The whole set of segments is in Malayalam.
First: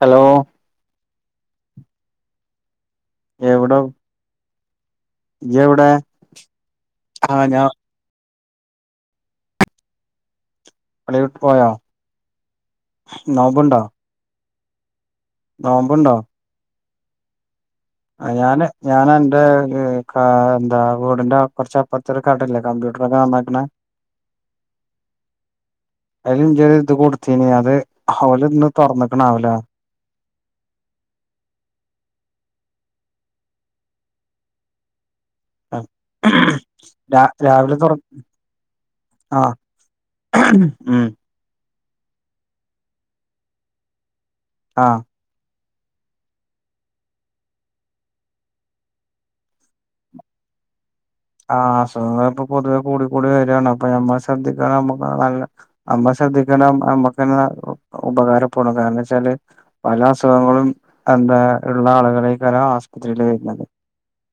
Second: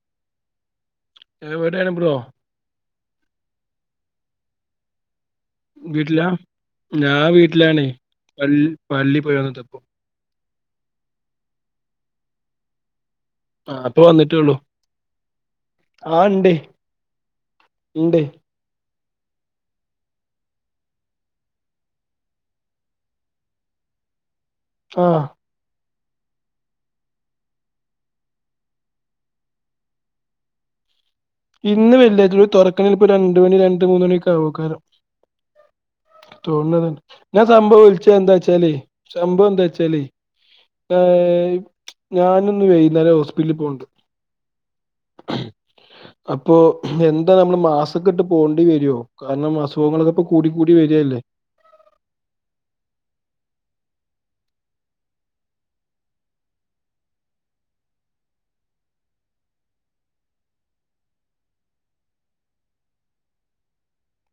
ഹലോ എവിടെണ് ബ്രോ എവിടോ വീട്ടിലാ ഞാ ആ ഞാൻ വീട്ടിലാണേ പ പള്ളി പോയി വന്നതാ ഇപ്പോ പള്ളി [unintelligible] പോയാ ആ പ്പൊ വന്നിട്ടേള്ളു നോമ്പുണ്ടോ ആ ണ്ടേയ് ആ ഞാന് ഞാൻ അന്റെ എന്താ വീടിന്റെ കുറച്ചപ്പുറത്തെ ഒരു കടല്ലേ കമ്പ്യൂട്ടറൊക്കെ നന്നാക്കണെ [inaudible] ആ അയിൽ ഇന്റെ ഒരു ഇത് കൊടുത്തീനി അത് അവല് ഇന്ന് തുറന്ന്ക്ക്ണാവലെ ഇന്ന് വെല്ലിയരു തുറക്കണൽപ്പോ രണ്ട് മണി രണ്ട് മൂന്ന് മണിയൊക്കെ ആകക്കാരെ ആഹ തോന്നത് ഞാൻ സംഭവം വിളിച്ച എന്താ വച്ചാ ആ ല്ലേസംഭവം എന്താ വച്ചാല്ലേ ഏ ഉം [unintelligible] ർ ഞാനൊന്ന് വൈകുന്നേരം ഹോസ്പിറ്റലിൽ പോണ്ട് ആഹ [inaudible] അപ്പൊ എന്താ നമ്മള് മാസക്കെ ഇട്ട് പോകേണ്ടി വരുവോ കാരണം അസുഖങ്ങളൊക്കെ ഇപ്പോ കൂടി കൂടി വരികല്ലേ ആ അസുഖങ്ങള് ഇപ്പൊ പൊതുവെ കൂടിക്കൂടി വരികാണ് അപ്പൊ ഞമ്മള് ശ്രദ്ധിക്ക നമ്മക്ക് നല്ല നമ്മ ശ്രദ്ധിക്കണം നമുക്ക് ന്നെ ഉപ ഉപകാരപ്പെടും കാരണം വെച്ചാല് പല അസുഖങ്ങളും എന്താ ഉള്ള ആളുകളേക്കല്ല ആശുപത്രിയില് വരുന്നത്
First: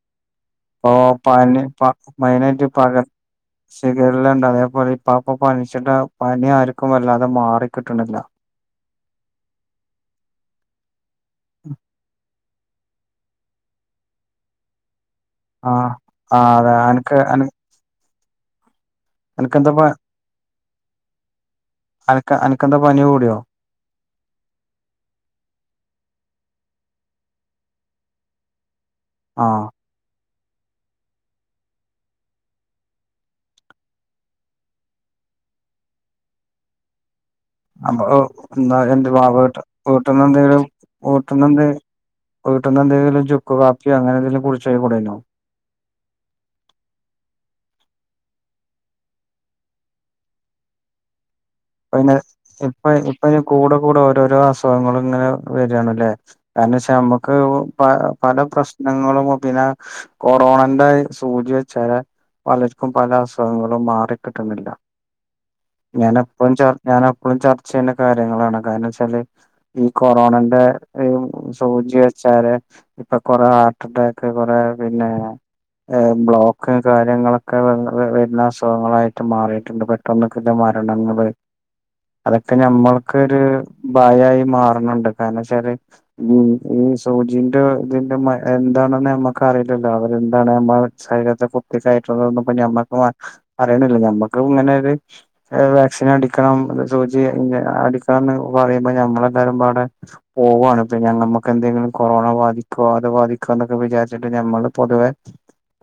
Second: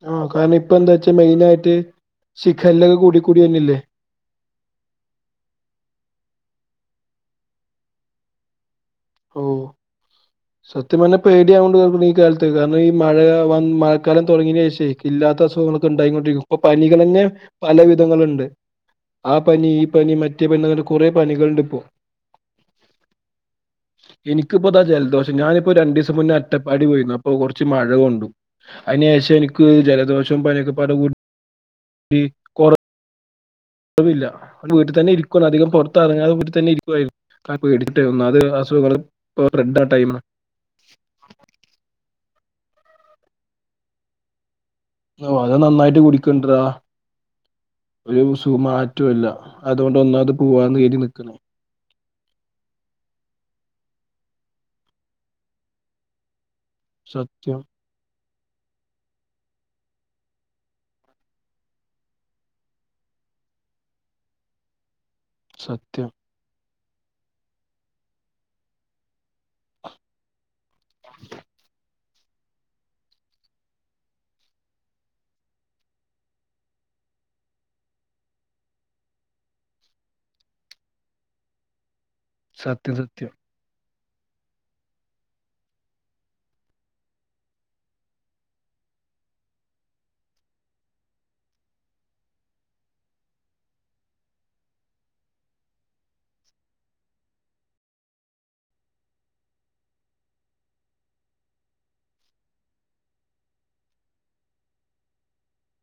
ആ കാരണം ഇപ്പൊ പോ എന്താ വെച്ചാൽ പ മെയിൻ ആയിട്ട് [unintelligible] മൈനായിട്ട് ശിഖല്ലൊക്കെ പകര കൂടി കൂടി വന്നില്ലേ ശീഖരല ഉണ്ട് അതേപോലെ ഇപ്പപ്പൊ പനിച്ചിട്ട പനി ആരം മല്ലാതെ മാറിക്കിട്ടണില്ല ഓഹ് സത്യം പറഞ്ഞ പേടിയാവോണ്ട് ഈ കാലത്ത് കാരണം ഈ മഴ വന്ന മഴക്കാലം തുടങ്ങിയ ശേഷവേ ഇല്ലാത്ത അസുഖങ്ങളൊക്കെ ആഹ് ഉണ്ടായിോണ്ടിരിക്കും ആഹ് ഇപ്പൊ അതെ അനക്ക് പനികളഞ്ഞെ അന പല വിധങ്ങളുണ്ട് ആ അനക്കെന്താ പനി പ ഈ പനി മറ്റേ പനിന്ന് കുറെ പനികളുണ്ട് ഇപ്പോ അനക്ക് അനക്കെന്താ പനി കൂടിയോ എനിക്കിപ്പോതാ ജലദോഷം ഞാനിപ്പോ രണ്ടു ദിവസം മുന്നേ അറ്റപ്പാടി പോയിരുന്നു അപ്പൊ കുറച്ച് മഴ കൊണ്ടു അയിനെഷം ആഹ് എനിക്ക് ജലദോഷം പനൊക്കെ പടെ കൂടി കൊറ കുഴപ്പില്ല ഇവടെ വീട്ടിൽ തന്നെ ഇരിക്കുവ അധികം പുറത്തിറങ്ങാതെ വീട്ടിൽ തന്നെ ഇരിക്കുവായിരുന്നു. കാരണം പേടിച്ചിട്ടേ അപ്പൊ ഒന്നാമത് എന്താ അസുഖങ്ങൾ എന്റെ വാ വ ഇപ്പൊ വട്ട സ്പ്രെഡ് ആ ടൈമാണ് വീട്ടന്ന്ന്തെും വീട്ടന്ന് എന്ത വീട്ടന്ന് എന്തെങ്കിലും ചുക്ക്ു കാപ്പിയെന്തെങ്കും കൂടി- ഓ അതെ നന്നായിട്ട് കുടിക്കണ്ടടാ ഒരു സുഖമാറ്റമല്ല അതുകൊണ്ട് ഒന്നാമത് പോവാന്ന് കറി നീക്കണേ ഇപ്പ ഇെ ഇപ്പൊ ഇപ്പ ഇന് കൂടെ കൂടെ ഓരോരോ അസുഖങ്ങളും ഇങ്ങനെ വരിണല്ലേ കാരണം വെച്ചാ നമ്മുക്ക് സത്യം പഴ- പല പ്രശ്നങ്ങളും പിന്നെ കൊറോണന്റെ സൂചി വെച്ചാല് പലർക്കും പല അസുഖങ്ങളും മാറിക്കിട്ടുന്നില്ല സത്യം ഞാൻ എപ്പോഴും ചർ ഞാൻ എപ്പഴും ചർച്ച ചെയ്യണ്ട കാര്യങ്ങളാണ് കാരണം വെച്ചാല് ഈ കൊറോണന്റെ സോചി വെച്ചാല് ഇപ്പൊ കൊറെ ഹാർട്ട് അറ്റാക്ക് കൊറെ പിന്നെ ബ്ലോക്ക് കാര്യങ്ങളൊക്കെ വരുന്ന അസുഖങ്ങളായിട്ട് മാറിയിട്ടുണ്ട് പെട്ടന്നൊക്കെ അ [unintelligible] അതൊക്കെ സത്യം സത്യം ഞമ്മൾക്കൊരു ഭയായി മാറണുണ്ട് കാരണവച്ചാല് ഈ സൂചിന്റെ ഇതിന്റെ എന്ത ാണ നമ്മക്ക അറിയില്ലല്ലോ അവരെന്താണ്മ്മ ശരീരത്തെ കുപ്പ ക മ്മ [unintelligible] [unintelligible] നമ്മക്ക് ഇങ്ങനൊരു ഏ വാക്സിൻ എടു- എടുക്കണം സചി അ [unintelligible] അടിക്കന്ന് പറയുമ്പോ ഞമ്മളെല്ലാരും പാടെ പോവാണ് ഇ ഞ നമുക്ക് എന്തെങ്കിലും കൊറോണ ബാധിക്കോ അത് ബാധിക്കോ എന്നൊക്കെ വിചാരിച്ചിട്ട് നമ്മള് പൊതുവെ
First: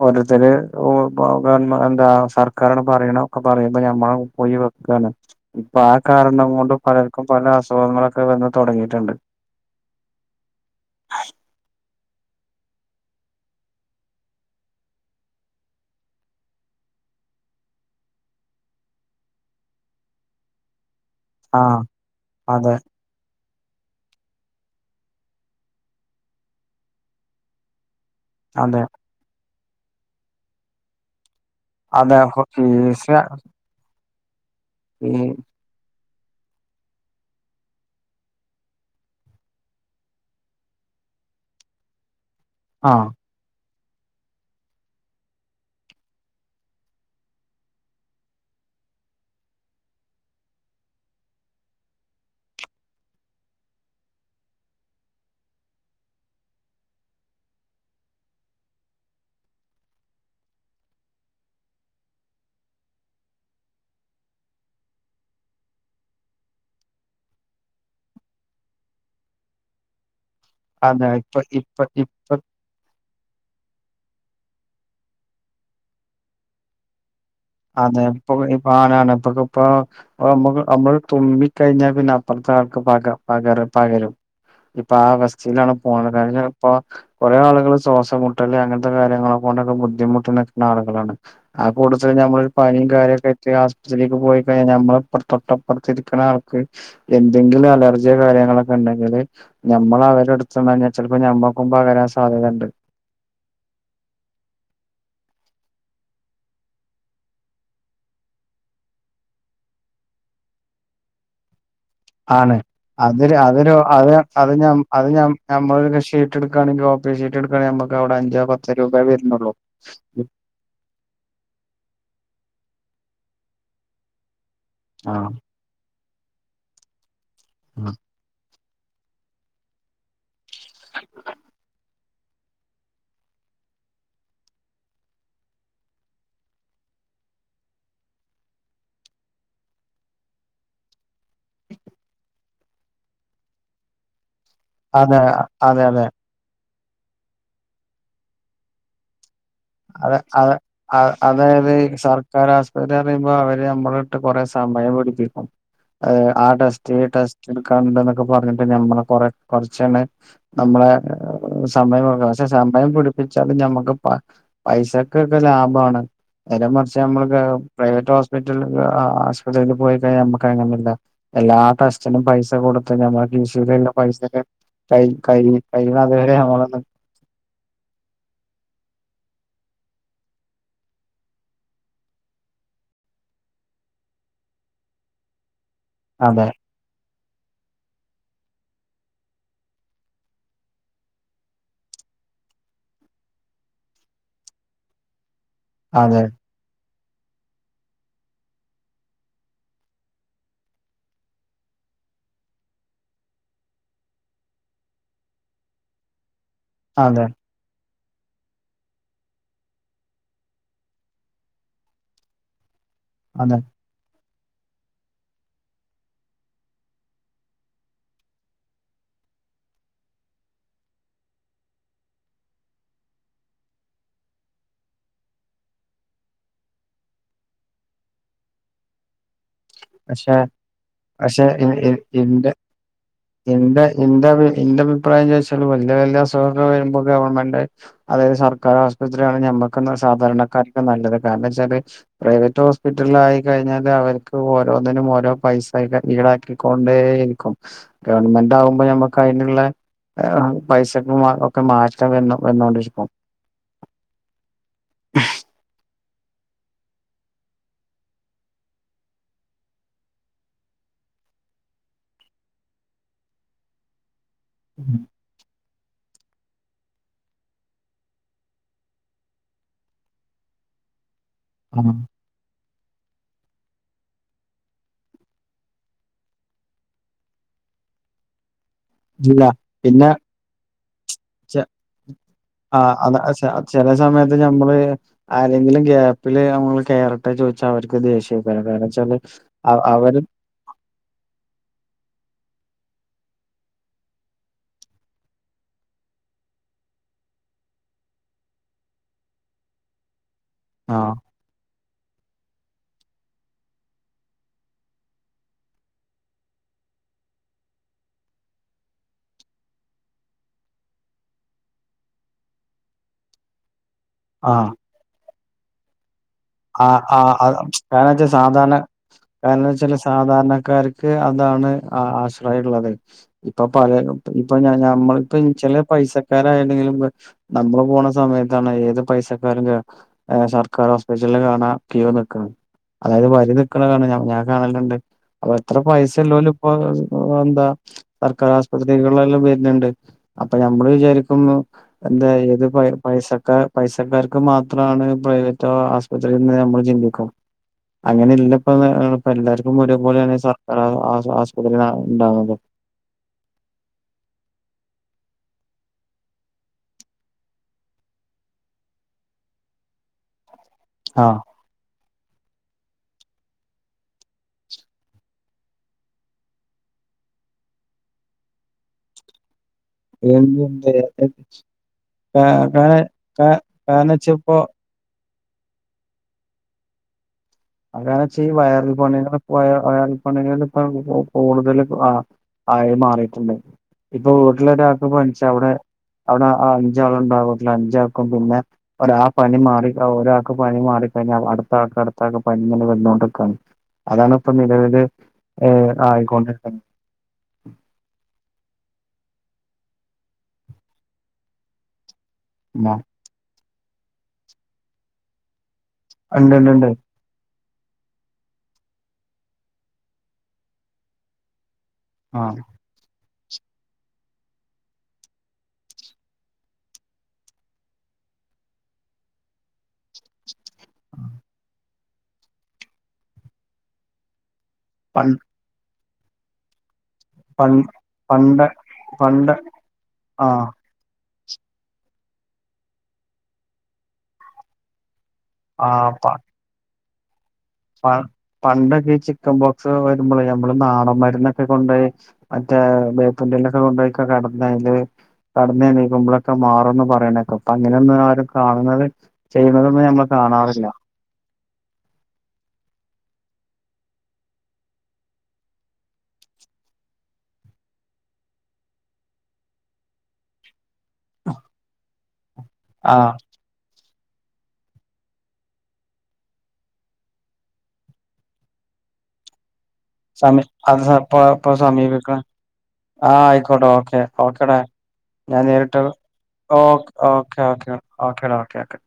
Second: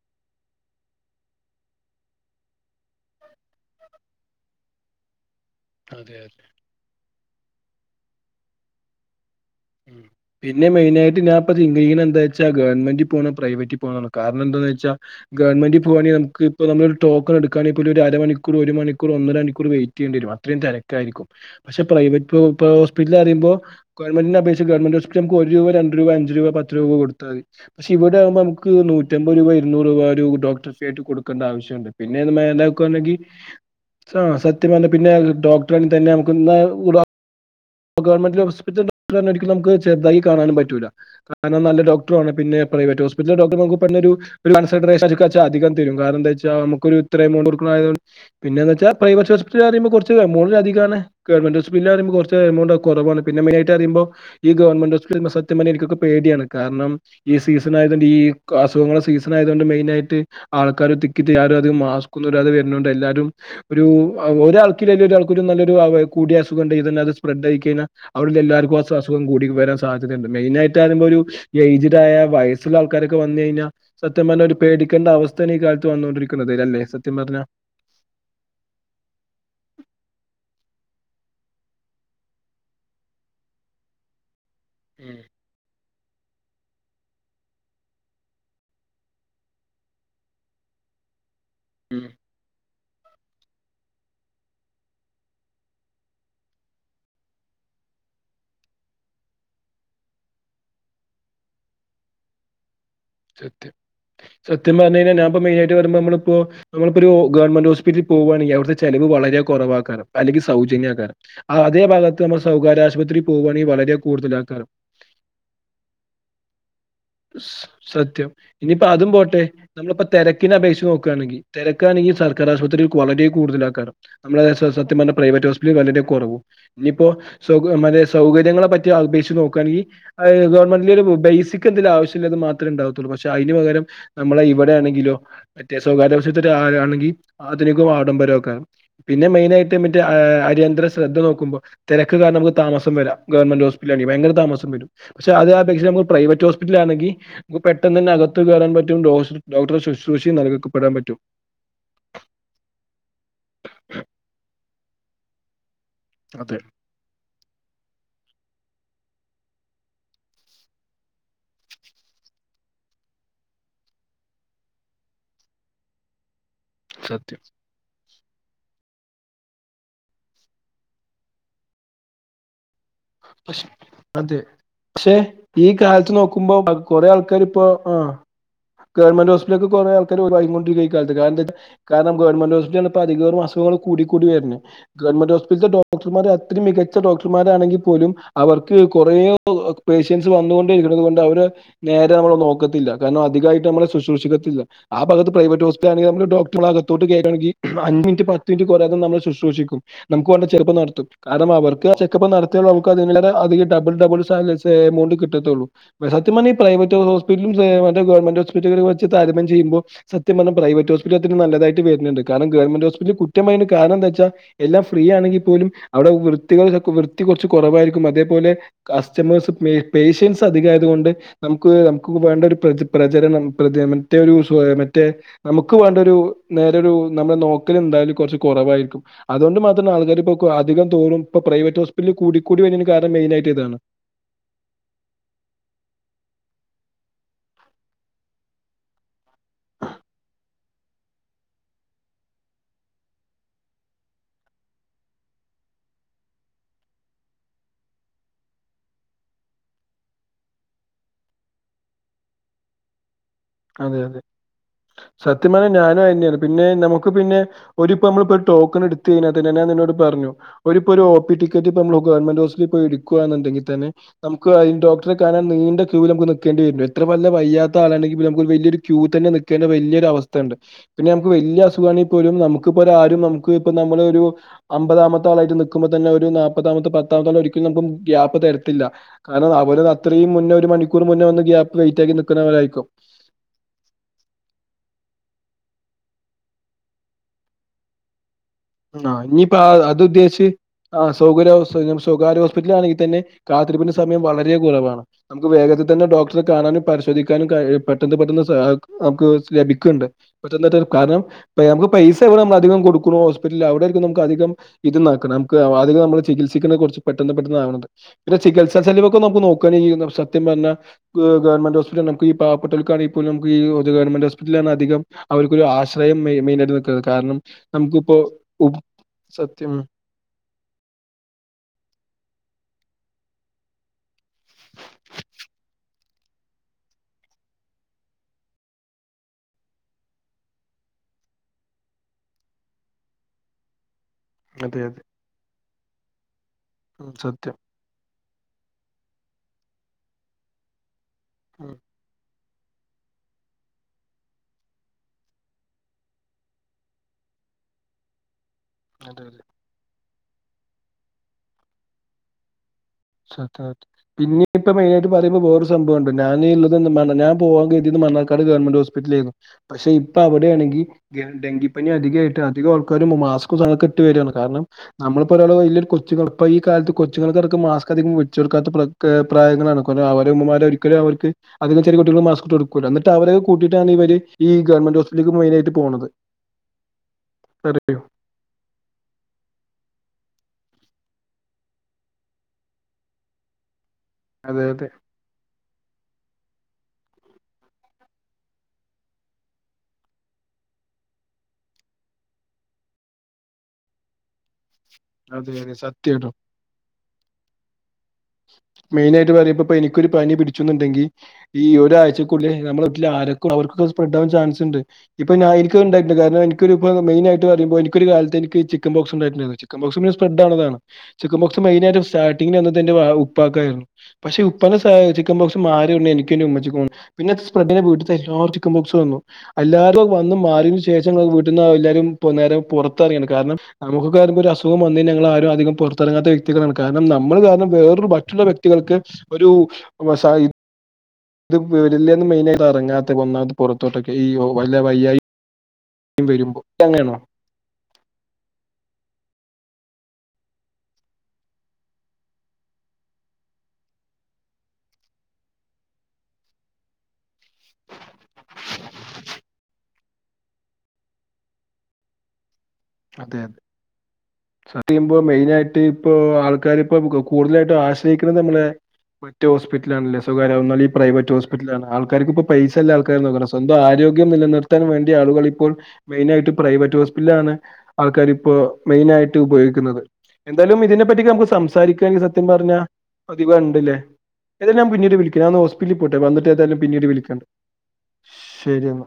ഒരോത്തര് വ [unintelligible] [unintelligible] എന്താ സർക്കാരിന് പറയണ ഒക്കെ പറയുമ്പോ നമ്മ പോയി വെക്കാണ് ഇപ്പൊ ആ അതെ അതെ കാരണം കൊണ്ട് പലർക്കും പല അസുഖങ്ങളൊക്കെ വന്ന് തുടങ്ങിയിട്ടുണ്ട് പിന്നെ മെയിൻ ആയിട്ട് ഞാനിപ്പ ചിന്തിക്കണ എന്താവെച്ചാ ഗവൺമെൻ്റിൽ പോണോ പ്രൈവറ്റിൽ പോണോന്നാ കരണം എന്താന്ന വെച്ചാൽ ഗവൺമെന ോക്കൺ എടുുകണങ്കിൽല കൂപ്പൺ എടുക്കുവാണീ ഒരു അരണിക്കൂർ ഒരു മണിക്കൂ ഒന്നരണിക്കൂർ വെയിറ്റ് ചെയ്യണ്ടിരും അത്രയും തരം ആയിരിക്കും ആഹ് പക്ഷെ പ്രൈവറ്റ് ഹോപ് അതെ ഹോസ്പിറ്റല് അറിയുമ്പോ ഗവൺമെന്റിനെ അപേക്ഷി- ഗവൺമെൻ്റ് ഹോസ്പിറ്റൽ നമ്മള് ഒരു രൂപ രണ്ട് രൂപ അഞ്ച് രൂപ പത്ത് രൂപ കൊടുത്താതി പക്ഷേ- ഇവിടെ ആവുമ്പോ നമുക്ക് അതെ നൂറ്റമ്പത് രൂപ ഇരുന്നൂറ് രൂപ ഒരു ഡോക്ടർ ഫീ ആട്ട് കൊടു കോടുക്കേണ്ട ആവശ്യമുണ്ട് അതെ പിന്നെ എത് [unintelligible] ക്കുകവാണെങ്കിൽ ഫീസ് ആ സത്യം പറഞ്ഞാൽ പിന്നെ ഈ ഡോക്ടറെന്നെ തന്നെ നമുക്ക് ഗവൺമെന്റ് ഹോസ്പിറ്റല്‌ ഒരിക്കലും നമുക്ക് ചെറുതായി കാണാനും പറ്റൂല്ല കാരണം നല്ല ഡോക്ടറ ആണ് പിന്ന പ്രൈവറ്റ് ആഹ് ഹോസ്പിറ്റലിലെ ഡോക്ടർ ച്ച അധികം തരും കാരണംന്താ വെച്ചാ നമുക്ക ഒരു ഇത്ര എമൗണ്ട്കൊട്ക്ക്ണായാതുകൊണ്ട്പിന്നെ എന്താച്ചാ പ്രവൈറ്റ് ഹോസ്പിറ്റല് പറയുമ്പോകുറച്ച് എമൗണ്ട് അധികാണ്ഗവൺമെന്റ് ഹോസ്പിറ്റല് പറയ്മ്പോകുറച്ച് [unintelligible] എമൗണ്ട് കുറവാണ് പിന്നെ മെയിൻനായിട്ട് അറിയുമ്പോ ഈ ഗവൺമെന്റ് ഹോസ്പിറ്റലിൽ സത്യം പറഞ്ഞ എനിക്കൊക്കെ പേടിയാണ് കാരണം ഈ സീസൺ ആയതൊണ്ട് ഈ അസുഖങ്ങളെ സീസൺ ആയത് കൊണ്ട് മെയിൻ ആയിട്ട് ആൾക്കാര് തിക്കിതിയാരത് ആരും അധികം മാസ്ക്കൊന്നും ഇടാതെ വരുന്ന്ണ്ട് എല്ലാരും ഒരു ഒരാൾക്കേല് ഒരാൾ നല്ലൊരു കൂടി അസുഖം ഉണ്ട്ത് ഇതല്ലാതെ സ്പ്രെഡ് യിക്കഴിഞ്ഞ അവിടെ എല്ലർക്കും അസുഖ കൂടി വരാൻ സാധ്യതുണ്ട് മെയിന് ആയിട്ട് ആയുമ്പോ അതെ ഒരു ഇപ്പൊ ഇപ്പൊ ഏജ്ഡ് ഒ ആയ ഒരു ഇപ്പൊ വയസ്സുള്ള ആൾ ആക്കാരൊക്കെ വന്നു കഴിഞ്ഞാ സത്യം പറഞ്ഞഞ് ഒരു പേടിക്കേണ്ട അവസ്ഥയ കാലത്ത് വന്നുകണ്ടിരിക്കുന്നത് അല്ലേ സത്യം പറഞ്ഞ അതെപ്പൊ ഇപ്പ ആനാണ് ഇപ്പൊ ഇപ്പമ്മ നമ്മള് തുമ്മി ക്കഴിഞ്ഞ പിന്നപ്പ പക പക പകരും ഇപ്പൊ ആ ഉം അവസ്ഥയിലാണ് പോണ ഇപ്പൊ കൊറെേ ആളുകൾ ശ്വാസമ മുട്ടല് അങ്ങനത്തെ കാര്യങ്ങളെ കൊണ്ടൊക്കെ ബുദ്ധിമുട്ട് നിൽക്കുന്ന ആളുകളാണ് ആ ഉം നമ്മൾ ഒരു പനി െ ആത്ക്ക് പോയിിമ്മൊട്ടപ്പറുന്ന ആൾക്ക് എന്തെങ്കിലും [unintelligible] അലർജി കാര്യങ്ങളൊക്കെ ഉണ്ടെങ്കില് നമ്മൾ അവരെ എടുത്താൽ ചിലപ്പോ ഞമ്മൾക്കും പകരാൻ സാധ്യതുണ്ട് സത്യം സത്യം പറഞ്ഞഴിഞ്ഞാ മെയിയിട്ട് പറയുമ്പോപ്പോ നമ്മള് ഒരു ഗവമെന്റ് ഹോസ്പിറ്റിൽ പോകുകവാണെങ്കിൽ അവിടത്തെ ചിലവ് വളരെ കുറവാക്ക അല്ലെങ്കിൽ സൗജന്യക്കാനും അതേ ഭാഗത്ത് നമ്മൾ ആണ് സ്വകാര്യ ആശുപത്രിൽ അത് പോകുവാണെങ്കി അതൊരു വളരെ അത് കൂടുതല ആൾക്കാര് അത് അത് നമ്മളൊരു ഷീറ്റ് എടുക്കുകയാണെങ്കിൽ ഓപ്പറേഷൻ ഷീറ്റ് എടുക്കുകയാണെങ്കിൽ നമുക്ക് അവിടെ സത്യം അഞ്ചോ പത്തോ ഇനിയിപ്പോ രൂപ അതും പോട്ടെ വരുന്നുള്ളൂ നമ്മളിപ്പോ തിരക്കിനെ അപേക്ഷിച്ച് നോക്കയാണെങ്കിൽ തിരക്കാണെങ്കി സർക്കാർ ആശുപത്രിയി വളരെ കൂടുതല ആാക്കാറ് നമ്മള സത്യം പറഞ്ഞ ആഹ് പ്രൈവറ്റ് ഹോസ്പിറ്റല വളരെ കുറവ് ഇനിയിപ്പോ സൗക മേ സൗകര്യങ്ങളെ പറ്റി അപേക്ഷിച്ച് നോക്കുകയാെങ്കി ഗവൺമെന്റിന്റെ ബേസിക് ആവശ്യമത് മാത്രേ ഉണ്ടാവത്തുള്ളൂ പക്ഷെ അതിന് പകരം നമ്മള ഇവിടെ ആണെങ്കിലോ മറ്റേ സ്വകാര്യ ആശുപത്രിയിൽ ആണെങ്കിൽ അധനികും ആഡംബരംമൊക്കെ പിന്നെ മെയിനയിട്ട് മറ്റേ അര്യന്തര ശ്രദ്ധ നോക്കുമ്പോൾ തിരക്ക് കാരണം നമക്ക് താമസം വരാം ഗവൺമെന്റ് ഹോസ്പിറ്റലിൽ ആണെങ്കി ഭയങ്കര താമസം അതെ പക്ഷെ അതെ അതാപേക്ഷിച്ചു അതെ നമുക്ക് പ്രൈവറ്റ് ഹോസ്പിറ്റലണെങ്കിൽ പെട്ടെന്ന് തന്നെ അകത്തു കയറാൻ പറ്റും ഡോക്ടറെ അത ശുശ്രൂഷ നൽകപ്പെടാൻ അ പറ്റും അതായത് ഈ സർക്കാർ ആശുപത്രി പറയുമ്പോ അവര് നമ്മള ഇട്ട് കൊറെ സമയം പയപ്പെടുരിക്ക [unintelligible] അത ആ അതെ ടെസ്റ്റ് ടെസ്റ്റ് എടുക്കാണ്ടന്നൊക്കെ പറഞ്ഞിണ്ട് റ നമ്മ സമയ പ സ [unintelligible] നമ്മക്ക് പൈസക്കക്കെ ലാഭമാണ് നേരെ മറച്ച് സത്യം നമ്മക്ക് പ്രൈവറ്റ് ഹോസ്പിറ്റലില് മറ്റുള്ള ആശുപത്രിയിൽ പോയി കഴിഞ്ഞാൽ നമുക്ക് അങ്ങനല്ല എല്ലാ ടെസ്റ്റനും പൈസ കൊടു പ അതെ കൈ പക്ഷെ കൈ ഈ കഴിയണ കാലത്ത് അതുവരെ നോക്കുമ്പോ നമ്മളൊന്ന് കൊറേ ആൾക്കാർ ഇപ്പോ ആ ഗവൺമെന്റ് ഹോ കുറെ ആൾക്കരിക്കഈാലത്ത്ാര [unintelligible] കാരണം ഗവൺമന്റ് ഹോസ്പിറ്റലിൽ ചെന്നപ്പോ അധികം അസുങ്ങൾ കൂടി കൂടി വരുന്നു ഗവൺമെന്റ് ഹോസ്പിറ്റല ഡോക്ടർമാർ അതെ അത്ര മികച്ച ഡോക്ടർമാരാണെങ്കി പോലും അവർക്ക് കൊറേ പേഷ്യൻസ് വന്നൊണ്ടേ ഇരിക്കുന്നത്ണ്ട് അവര് നേരെ നമ്മെ നോക്കത്തില്ല കാ രണം അധികമായിട്ട് നമ്മള് ശുശ്രഷിക്കത്തില്ല ആ ഭാഗത്തു പ്രൈവറ്റ് അതെ ഹോസ്പിറ്റലാണെങ്കിൽ ഡോക്ടർ ഭാഗത്തു കയയാെങ്കിൽ അഞ് മിനി പത്ത് മിനിറ്റ് നമ്മൾ ശുശ്രൂഷിക്ക നുക്ക് വ ചെറപ്പ നടത്തും കാരണം അവർക്ക് ചെക്കപ്പ് നടത്തിയുള്ളൂ നമുക്ക് അ അധിക ഡബിൾ ഡബിൾ എമൗണ്ട് കിട്ടത്തുള്ളൂ സത്യം പറഞ്ഞ പ്രൈവറ്റ് അതെ അതെ ഹോസ്പിറ്റൽ ഗവൺമെന്റ് ഹോസ്പിറ്റൽ വെച് താരതമ്യം ചെയ്യുമ്പോ സത്യ പറഞ്ഞ പ്രൈവറ്റ് ഹോസ്പിറ്റൽ നല്ലതായിട്ട് വരുന്നുണ്ട് കാരണം ഗവണ്മെന്റ് അതെ കുറ്റമായി കാരണം എന്താ വെച്ചാ എല്ലാം ഫ്രീ ആണെങ്കിൽ പോലും അവിടെ വൃത്തികൾ കുറച്ച് കുറവായിരിക്കും അതേപോലെ കസ്റ്റമേഴ്സ് പേഷ്യൻസ് അധികയത് കൊണ്ട് നമുക്ക് നമുക്ക് വെണ്ടൊരു പ്രചരണം മറ്റേ മറ്റേ നമുക്ക് വേണ്ടായൊരു നേരേയൊരു നമ്മ നോക്കൽന്തായും കുറച് കുറവായിരിക്കും അതുകൊണ്ട് മാത്രം ആൾക്കാർ അധികം തോറും പ്രൈവറ്റ് എ ഹോസ്പിറ്റലിൽ എ കൂടിക്കൂടി വരുന്നതിന് കാരണം മെയിൻ ആയിട്ട് എ ഇതാണ്. എന്റെ അഭിപ്രായം ചോച്ചാല് വല സ മ്പോ ഗവൺമെന്റ് അതായത് സർക്കാർ ആശുപത്രിയാണ് നമ്മക്ക് സാധാരണക്കാക്ക നല്ലത് കാരണം വൊ ്പ [unintelligible] ഓരോന്നിനും ഓരോ പൈസ ഈടാക്കിക്കൊണ്ടേ ഇരിക്കും ഗവൺമെന്റ് ആകുമ്പോ നമ്മുക്ക് അതിനുള്ള പൈസക്ക ഒക്കെ മാറ്റാൻ വന്ന് വന്നോൊണ്ടിരിക്കും അതെ അതെ സത്യമാ ഞാനും പിന്നെ നമുക്ക് പിന്നെ ഒരു നമ്മ ടോക്കൺ എടുത്ത് കഴിഞ്ഞാന്നെ ഞാൻോട് പറഞ്ഞു പ്പ ടിക്കറ്റ് ഇ നമ്മ ഗവമെന്റ് ഓഫസിൽ പോയി ഇക്കുകുണ്ടെങ്കിൽ തന്നെ നമുക്ക്ഈ ഉം ഡോക്ടറെ കാണാൻ നീണ്ട ക്യൂ നമുക്ക് നക്കണ്ടി വരും എത്ര വല്ല വയ്യാത്ത ആാണെങ്ക ലൊരു യ തന്നെ നക്കേണ്ട വലിയ ഒരു അവസ്ഥ ഉണ്ട് പിന്നെ നമുക്ക് വലിയ ആഹ് അസഖണെ പോലും നമു െ ആരും നമുക്ക് ഇപ്പ നമ്മ ഒരു അമ്പതാമത്ത ആളായിട്ട് നക്കുമ്പോ തന്നെ ഒരു നാപ്പതാമ പത്താമ ആ ഒരിക്കലും ് [unintelligible] ഇല്ല കാരണം അതുപലെ പിന്നെ അത്രയും മുന്നേ ഒരു മണിക്കൂർ മുന്നേ വന്ന് ഗ്യാപ്പ് വയിറ്റ്റ്റാക്കി നൽിക്കുന്നവരായിരിക്കും ചില സമയത്ത് നമ്മള് ആരെങ്കിലും ഗ്യാപ്പില് നമ്മള് കേറട്ടെ ചോദിച്ചാ അവർക്ക് ദേഷ്യ ആ ഇനിയിപ്പോ അത് ഉദ്ദേശിച്ച് ആ സൗകര്യ സ്വകാര്യ ഹല ആണെങ്ക തന്നെ കാത്തിപ്പിന്റെ സമയം വളരെ കുറവ നമക്ക് വേഗത്തിൽ തന്നെ ഡോക്റെ കാണാനും പരിശോധിക്കാനും പെട്ടെന്ന് പെട്ടെന്ന് നമുക്ക് ലഭിക്കണ്ട് പറ്റെന്ന് ത ആഹ് കാരണം നമുക്ക് പൈസ എവിടെ നമ്മള അധികം കൊടുക്കണോ അവിടെും നമു അധികം ഇത്ണം നമക്ക് അികം നമ്മള് ചികിത്സിക്കുന്ന കുറച്ച് പെട്ടെന്ന് പെട്ടന്ന ആണെ ചികിത്സാെലവൊക്കെ നമു നോക്കഈ സത്യം പറഞ്ഞാ ഗവൺമെന്റ് ഹോസ്പിറ്റല നമ ഈ പാപ്പെട്ടക്കണ നമ ഗവൺമെന്റ് ഹോസ്പിറ്റലിലാണ് ആഹ് അധികം അവർക്കൊരു ആശയം മെയിൻ ആായിട്ട് നിൽക്കുന്നത് കാരണം നമുക്കിപ്പോ സ കണം സത്യം വെച്ചാല് സാധാരണക്കാർക്ക് അതാണ് ആ അിായള്ളത്െ ഇപ്പൊ പല ഇപ്പൊ ഞമ്മളിപ്പ ചില പൈസക്കാരായിെങ്കിലും നമ്മള് പോണ സമയത്താണ് ഏത് പൈസക്കാരും സർക്കാരോ കാണ കോ ന അതായത് വരി നണ കാണ ഞാൻ അതെ കാണലുണ്ട് അതെ അ അത്ര പൈസല്ലല ഇപ്പ ഉം സത്യം എന്താ സർക്കാർ ആശുപത്രികളിലെല്ലാം വരുന്നുണ്ട് അപ്പൊ നഞമ്മള് വിചാരിക്കുന്നു ഉം എന്താ പൈസ പൈസക്കാർക്ക് മാത്രമാണ് പ്രൈവറ്റ ആൽ നമ്മ ചിന്തിക്കും അങ്ങനെല്ല അതെ അതെ എല്ലർക്കും പോലെയാണ് സക്ക ആസ്പത് ഉണ്ട സത് പിന്ന ഇപ്പ മെയിനായിട്ട് പറയുമ്പോ പോേറെ ഒരു സംഭവംുണ്ടോ ഞാന്ൻ ഉള്ളത് വേണം ഞാൻ പോവാാൻ കഴ ണാട് ഗവൺമെന്റ് ഹോസ്പിറ്റല ആായിരുന്നു പക്ഷെ ഇപ്പോ അവിടെ ആണെങ്ക ആഹ് ഡെങ്കിപ്പനി അധിക അധികം ആൾക്കാരും മാസ്െട്ട വരികയാണ് കാരണം നമ്മളപ്പോ ഒരാള വലിയ കൊച്ചൾ ഇപ്പൊ ഈ കാലത്ത് കൊച്ചുൾക്ക് സ്ക് അധികം വെച്ച്ൊടുക്കാത്ത പ്രായങ്ങള അവരമ്മമാ ഒരിക്കലും അവർക്ക് അതിനെ ചെറ കുട്ടികൾ മാസ്ക് കൊടുക്ക എന്നി് അവര കൂട്ടയിട്ടാണ് ഇവര് കാരണച്ചിപ്പോ ഗവമെന്റ് േക്ക് മയിനായിട്ട് പോണത് അറിയോ അങ്ങനച്ച വയറിൽ പണിെ പോയ പണികൾ ഇപ്പ കൂടുതൽ ആയി മാറിട്ടുണ്ട് ഇപ്പൊ അതെ വീട്ടില അതെ ഒരാൾക്ക് പണിച്ച അവിടെ അവിടെ അഞ്ചാൾ ഉണ്ടാാവട്ടില്ല അഞ്ചാക്കും പിന്നെ ഒരാ പനി മാറി ഒരാൾക്ക് പ മാ ി അടുത്ത അടുത്തെ പനിെ വോാണ് അതാണ് ഇപ്പ നില അതെ ഏ അതെ സത്യായിട്ടും ആയിക്കൊണ്ടി മെയിൻ ആയിട്ട് പറയുമ്പ എനിക്കൊരു പനി പിടിച്ചുന്നുുണ്ടെങ്കിൽ ഈ ഒരാഴ്ച നമ്മ ആക്കും അവർക്കെ സ്പ്രെഡ് ആൻ ചാൻസ് ഉണ്ട് ഇപ്പൊ ഉണ്ടായിട്ട കാരണം ഇണ്ട് ഇണ്ട് ഇണ്ട് എനിക്കൊരുപ്പോ മെയിായിട്ട് പറയുമോൾ എക്ക് ഒരു കാലത്ത്നിക്ക് ചിക്കൻ ബോ ഉണ്ട ചിക്കൻ ബ സാണ് ചിക്കൻ ബോക്സ് മെനായി് സ്റ്റാി ആഹ് ഉപ്പാക്കായിരുന്നു പക്ഷെ ഉപ്പിക്കൻ പോക്ഷ മാറി എനിക്ക ഉമ്മ പിന്നെ സ്പ്രഡെ വീട്ട ചൻ ബോക് വന്നു എല്ലാവരും വന്ന് മാറതിു ശേഷ വീട്ട എല്ലും നേ പുറത്ത കാരണം നമുക്ക് കരുോ ഒരു അസുഖം വന്ന ഞൾ പണ്ട് ആരും അധം പുറത്തിറങ്ങാത്ത വ്യക്കളാണ് കാരണം നമ്മൾ പണ്ട് വേറൊ മറ്റുള്ള പണ്ട് വ്യക്തികൾക്ക് ഒരു പണ്ട് ആഹ് ഇത് വരില്ലെന്ന് മെയിനായിട്ട് എറങ്ങാത്ത ഒന്നാത് പുറത്തോട്ടൊക്കെ ഈ വല്ല വയ്യായി വരുമ്പോ തങ്ങനാണോ ആ പണ്ടൊക്കെ ചിക്കബോക്സ് വരുമ്പളെ നമ്മള് നാടൻ മരുന്നൊക്കെ കൊണ്ടോയി അരച്ചി ഏ വേപ്പും തിണ്ടൊക്കെ കൊണ്ടുപോയിക്കെ കിടന്നയില് കിടന്നേണീക്കുമ്പോളൊക്കെ മാറുന്ന് പറയണേക്ക ഇപ്പ അങ്ങനെയന്നും ആരും കാണുന്നത് ചെയ്യുന്നതൊന്നും ഞമ്മക്ക കാണാറില്ല അതെ അതെ സത്യയ്യുമ്പോ മെയിനായിട്ട് ഇപ്പൊ ആൾക്കാരിപ്പോ കൂ കൂടുതലായിട്ടും ആശ്രയിക്കണെ നമ്മളെ മറ്റ് ഹോസ്പിറ്റിലാണല്ലേ സ്വകാര്യ ആവുന്ന ലീ പ്രൈവറ്റ് ഹോസ്പിറ്റലാണ് ആൾക്കാർക്ക് ഇപ്പ പൈസ ഇള്ള ആൾക്കാരെ ആഹ് നോക്കണം സ്വന്തം ആരോ ഗ്യം നിലനിർത്താൻ വേണ്ടി ആളുകൾ ഇപ്പോൾ മെയിനായിട്ട് പ്രൈവറ്റ് ഹോസ്പിറ്റലാണ് ആൾക്കാരിപ്പോ മെയിനായിട്ട് ഉപയോഗിക്കുന്നത് സമി എന്തായാലും അത് ഇതിനെ പറ്റി ഇപ്പ നമുക്ക് ഇപ്പൊ സംസാരിക്കാനി സമീപിക്ക സത്യം പറഞ്ഞ ആഹ് ആയിക്കോട്ടെ അതിവണ്ട്ല്ലേ ഓക്കെ എൽ ഓക്കേടാ ഞാൻ പിന്നീട് വിളിക്കാ ഞാന്ന് ഞാൻ ഹോസ്പിറ്റ്ലി നേരിട്ട് പോട്ടെ വന്നിട്ട് ഏതായാലും പിന്നീട് വിളിക്കണ്ട് ഓക്കെടാ ഓക്കെ ശരി ക്കെ എന്നാ